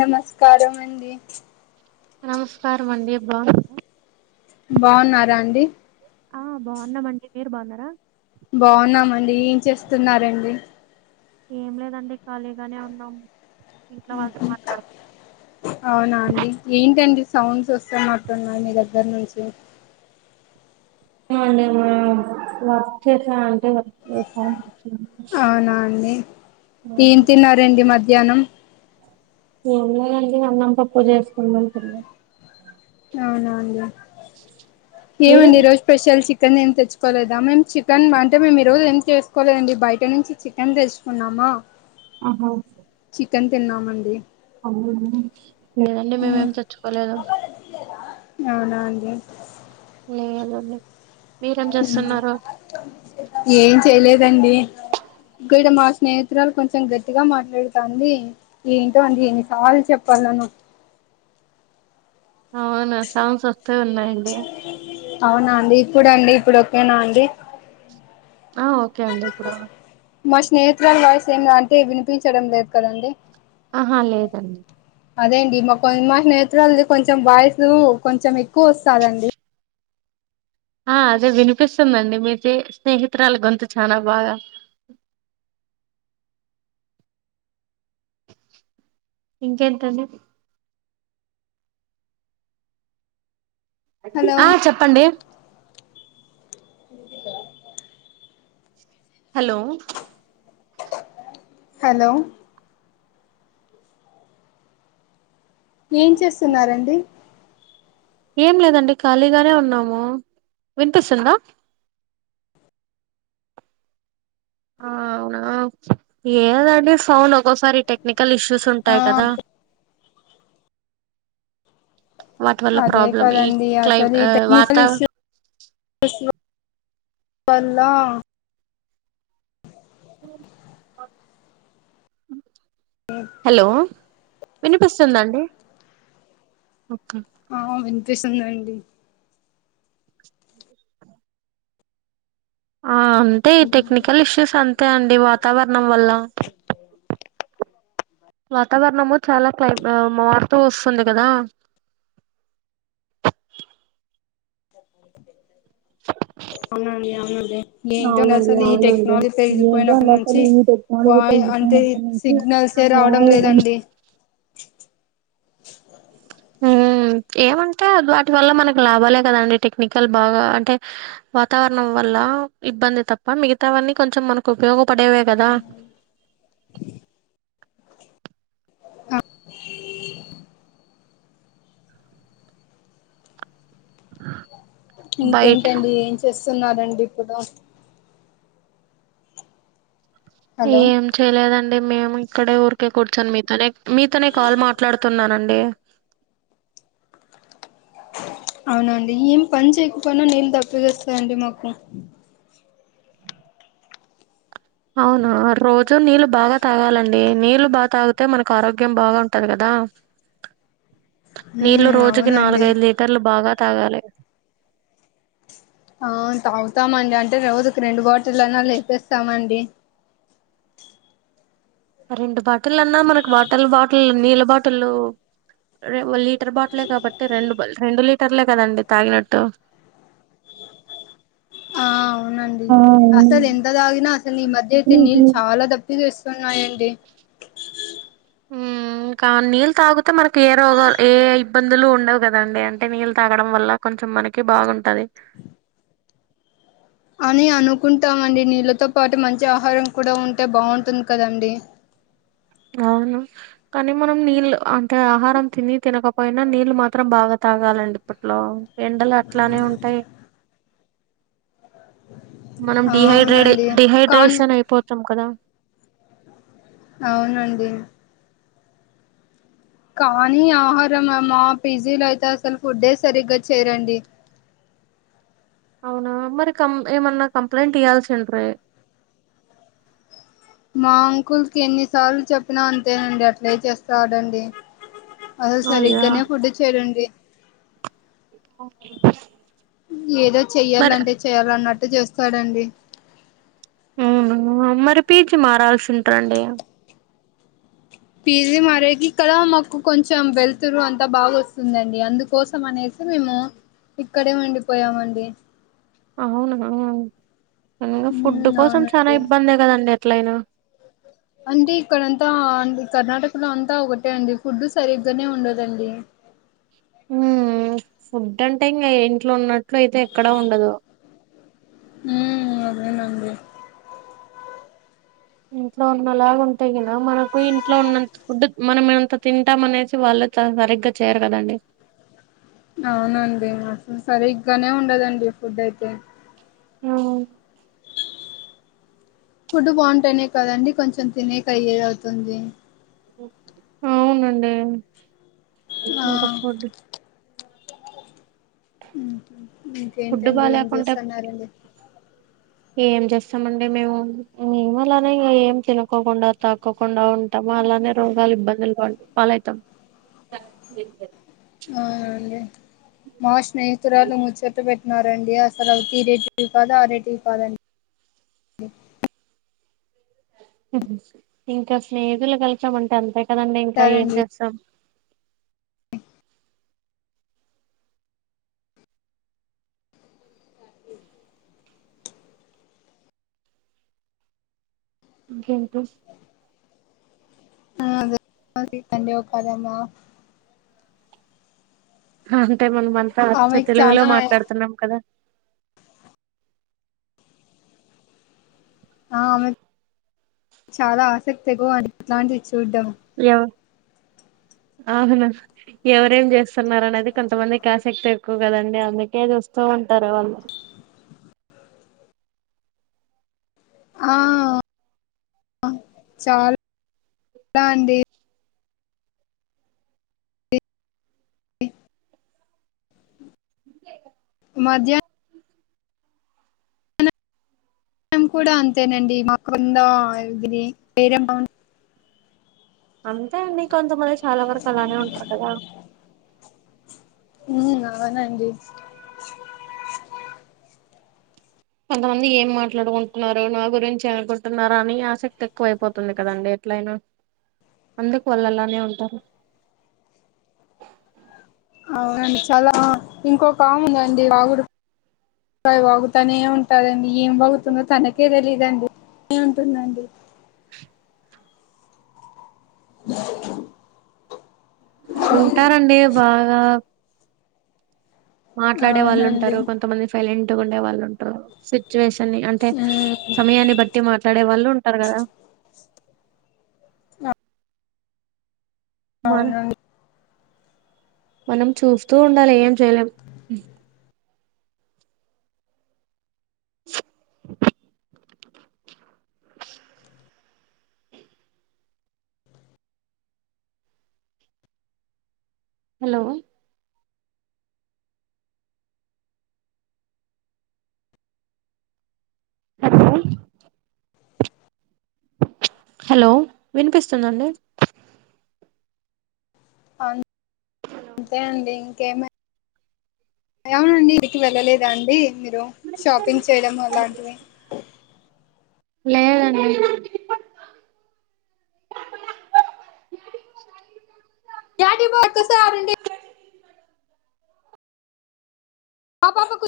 నమస్కారం అండి నమస్కారం అండి బా బావున్నారా అండి ఆ బావున్నామండి మీరు బాగున్నారా బావున్నామండి ఏం చేస్తున్నారండి. ఏం లేదండి ఖాళీగానే ఉన్నాం ఇంట్లో వాళ్ళతో మాట్లాడుత అవునా అండి ఏంటండి సౌండ్స్ వస్తనట్టున్నాయి మీ దగ్గర నుంచి అండి మేం వర్క్ చేసా అంటే వర్క్ చేసా అవునా అండీ ఏం తిన్నారండి మధ్యాహ్నం ఏమిలేదండి అన్నం పప్పు చేసుకుందనుకున్నా అవునా అండి మీరు ఏమండి ఈ రోజు స్పెషల్ చికెన్ ఏం తెచ్చుకోలేదా మేం చికెన్ అంటే మేము ఈ రోజు ఏం చేసుకోలేదండి. బయట నుంచి చికెన్ తెచ్చుకున్నామా ఆహా చికెన్ తిన్నామండి. అవునా లేదండి మేమేం తెచ్చుకోలేదు అవునా అండి లేదండి మీరేం చేస్తున్నారు ఏం చేయలేదండి ఇగ్గో ఇది మా స్నేహితురాలు కొంచెం గట్టిగా మాట్లాడుతాంది. ఏంటో అండి ఎన్ని సార్లు చెప్పాల్లనో అవునా సౌండ్స్ వస్తూ ఉన్నాయండి అవున అండి ఇప్పుడు అండి ఇప్పుడు ఒకేనా అండి ఆ ఓకే అండి ఇప్పుడు మా స్నేహితురాలు వాయిస్ ఏం రా అంతే వినిపించడం లేదు కదండి ఆహా లేదండి అదే అండి మా కొ [unintelligible] నేత్రాలది కొంచెం వాయిసు కొంచెం ఎక్కువ వస్తాదండి ఆ అదే వినిపిస్తుందండి మీది స్నేహితురాలు గొంతు చానా బాగా ఇంకెంటండి హలో ఆ చెప్పండి హలో హలో ఏం డిసిప్ర చేస్తున్నారండి ఏం లేదండి ఖాళీగానే ఉన్నాము వినిపిస్తుందా ఆ అవునా ఏదండి ఫోన్ ఒకోసారి టెక్నికల్ ఇష్యూస్ ఆ ఉంటాయి కదా వాటి వల్ల అదే ప్రాబ్లం ఈ కదండి క్లైమ్ అసలు ఈ వాత టెక్నికల్ ఇష్యూ [inaudible] వల్ల హలో వినిపిస్తుందండి ఆ వినిపిస్తుందండి ఆ అంతే ఈ టెక్నికల్ ఇష్యూస్ అంతే అండి వాతావరణం వల్ల వాతావరణము చాలా క్లై ఆ మారుతూ వస్తుంది కదా ఏంటో అవునండి అసలు ఈ అవునండి టెక్నాలజీ ఏంటో పెరిగిపోయినప్పటి నుంచి అసలు ఈ టెక్నాలజీ వాయ్ అంటే పెరిగిపోయినప్పటి నుంచి సిగ్నల్సే రావడం వావ్ లేదండి హ్మ్ ఏవంటే వాటి వల్ల మనకు లాభాలే కదండి టెక్నికల్ బాగా అంటే వాతావరణం వల్ల ఇబ్బంది తప్ప మిగతావన్నీ కొంచెం మనకు ఉపయోగపడేవే గదా ఆ బయట ఇంకేంటండి ఏం చేస్తున్నారండి ఇప్పుడు హలో ఏం చేయలేదండి మేము ఇక్కడే ఊరికే కూర్చొని మీతోనే మీతోనే కాల్ మాట్లాడుతున్నానండి అవునాఅండి ఏం పని చేయకపోయినా నీళ్ళు దప్పికేస్తాదండి మాకు అవునా రోజూ నీళ్ళు బాగా తాగాలం డి నీళ్లు బాగా తాగితే మనకు ఆరోగ్యం బాగా ఉంటది కదా నీళ్లు ఉమ్ రోజుకి అవునండి నాలుగైదు లీటర్లు బాగా తాగాలి ఆ తాగుతామండి అంటే రోజుకి రెండు బాటిలన్న లేపెస్తామండి. రెండు బాటిల్ అన్నా మనకు వాటల్ బాటిల్ నీళ్ళ బాటిలు లీటర్ బాటిలే కాబట్టి రెండు రెండు లీటర్లే కదండి తాగినట్టు ఆ అవునండి ఆ అవును అసలు ఎంత తాగినా అసలు ఈ మధ్య అయితే నీళ్ళు చాలా ద ప్పిక వేస్తున్నాయండి ఇంకా నీళ్ళు తాగితే మనకి ఏ రోగాలు ఏ ఇబ్బందులు ఉండవు కదండి అంటే నీళ్ళ తాగడం వల్ల కొంచం మనకి బాగుంటది అని అనుకుంటామండి నీళ్ళతో పాటు మంచి ఆహారం కూడా ఉంటే బాగుంటుంది కదండి అవును కానీ మనం నీళ్ళు అంటే ఆహారం తిని తినక పోయినా నీళ్లు మాత్రం బాగా తాగాలండి. ఇప్పట్లో ఎండలు అట్లానే ఉంటాయి. మనం డిహైడ్రే అవునండి కాన్ డిహైడ్రేషన్ అయిపోతాం కదా అవునండి. కానీ ఆహారం అమ్మా పీజీ లో అయితే అసలు ఫుడ్డే సరిగ్గా చేయరండి. అవునా మరి కం ఏమన్నా కంప్లైంట్ ఇయ్యాల్సింట్రి మా అంకుల్కి ఎన్నిసార్లు చెప్పినా అంతేనండి. అట్లే చేస్తడండి. అసలు అయ్యా సరిగ్గానే ఫుడ్ చేయరండి. ఓకె ఏదో చెయ్యాలంటే చెయ్యాలన్నట్టు చేస్తాడండి. అవునా మరి పీజీ మారాల్సింట్రాండి. పీజీ మరేకి ఇక్కడ మాకు కొంచెం వెళ్తురు. అంతా బాగా వస్తుందండి. అందుకోసం అనేసి మేము ఇక్కడే ఉండిపోయామండి. అవునా కదా, ఇంగ ఫుడ్ ఉమ్ కోసం చాలా అవునండి ఇబ్బందే కదండి. ఎట్లయినా, అంటే ఇక్కడంతా కర్ణాటక లో అంతా ఒకటే అండి ఫుడ్ సరిగ్గనే ఉండదండి. ఉమ్ ఫుడ్ అంటే ఇంకా ఇంట్లో ఉన్నట్లు అయితే ఎక్కడా ఉండదు. అదే అదేనండి. ఇంట్లో ఉన్నలాగా ఉంటే గిన మనకు ఇంట్లో ఉన్నంత ఫుడ్ మనమంత తింటాం. అనేసి వాళ్ళ సరిగ్గా చేయరు కదండి. అవునండి. మాకు సరిగ్గానే ఉండదండి. ఫుడ్ అయితే ఏమో, ఫుడ్ బాగుంటేనే కదండి కొంచెం తినేక అయ్యేది అవుతుంది. అవునండి. ఆ ఇంకా ఫుడ్ ఫుడ్ ఇంకేంటండి, ఏం బాలేకుంటే చేస్తున్నారండి. ఏం చేస్తామండి. మేము మే అలానే ఇం ఏం తినకోకుండా తక్కోకుండా ఉంటాము. అలానే రోగాలు ఇబ్బందులు పాటు పాలవుతాం. స [inaudible] అవునండి మా స్నేహితురాలు ముచ్చట పెట్టి ఉన్నారండి. అసలు ఈ రేటువి కాదు ఆ రేటువి కాదండి. ఇంకా స్నేహితులు కలిసాం అంటే అంతే కదండి. ఇంకా ఏం టారండి చేస్తాం. ఇంకేంటి, అద సీత ఒక్కాలన్న [unintelligible] అంటే మనం అంతా అచ్చ ఆమెకి తెలుగులో చానా మాట్లాడుతున్నాం. కదా ఆ ఆమెకి చాలా ఆసక్తిగ అది ఇట్లాంటివి చూడ్డం ఎవ [unintelligible] అవును ఎవరేం చేస్తున్నారు. అనేది కొంతమందికి ఆసక్తి ఎక్కువ కదండి. అందుకే చూస్తూ ఉంటారు. వాళ్ళు ఆ చాలా చాలా అండి ఎ [inaudible] ఇ మధ్య్ కూడా అంతేనండి మా కింద ఇరి వేరే అంతేఅండి. కొంతమంది చాలా వరకు అలానే ఉంటారు. కదా ఉ, అవునండి. కొంతమంది ఏం మాట్లాడుకుంటున్నారు నా గురించి అనుకుంటున్నారా అని ఆసక్తి ఎక్కువ అయిపోతుంది కదండి. ఎట్లయినా అందుకు వాళ్ళు అలానే ఉంటారు. అవునండి చాలా ఇంకోొకముందండి వాగుడు య వాగుతానే ఉంటదండి ఏం బగుతుందో తనకే తెలీదండి ఏ ఉంటుందండి ఉంటారండి బాగ మాట్లాడే వాళ్ళు అవునండి ఉంటారు కొంతమంది ఫెల్ట్ ఉండే వాళ్ళు ఉంటారు సిచ్యువేషన్ని అంటే ఉమ్ సమయాన్ని బట్టి మాట్లాడే వాళ్ళు ఉంటారు కదా మ అవునండి మనం చూస్తూ ఉండాలి ఏం చేయలేం హలో హలో హలో వినిపిస్తుందండి. అంతే అండి ఇంకే [unintelligible] అవునండి ఇంటికి వెళ్ళలేదా అండి మీరు షాపింగ్ చేయడం అలాంటివి లేదండి [unintelligible] ఆ పాప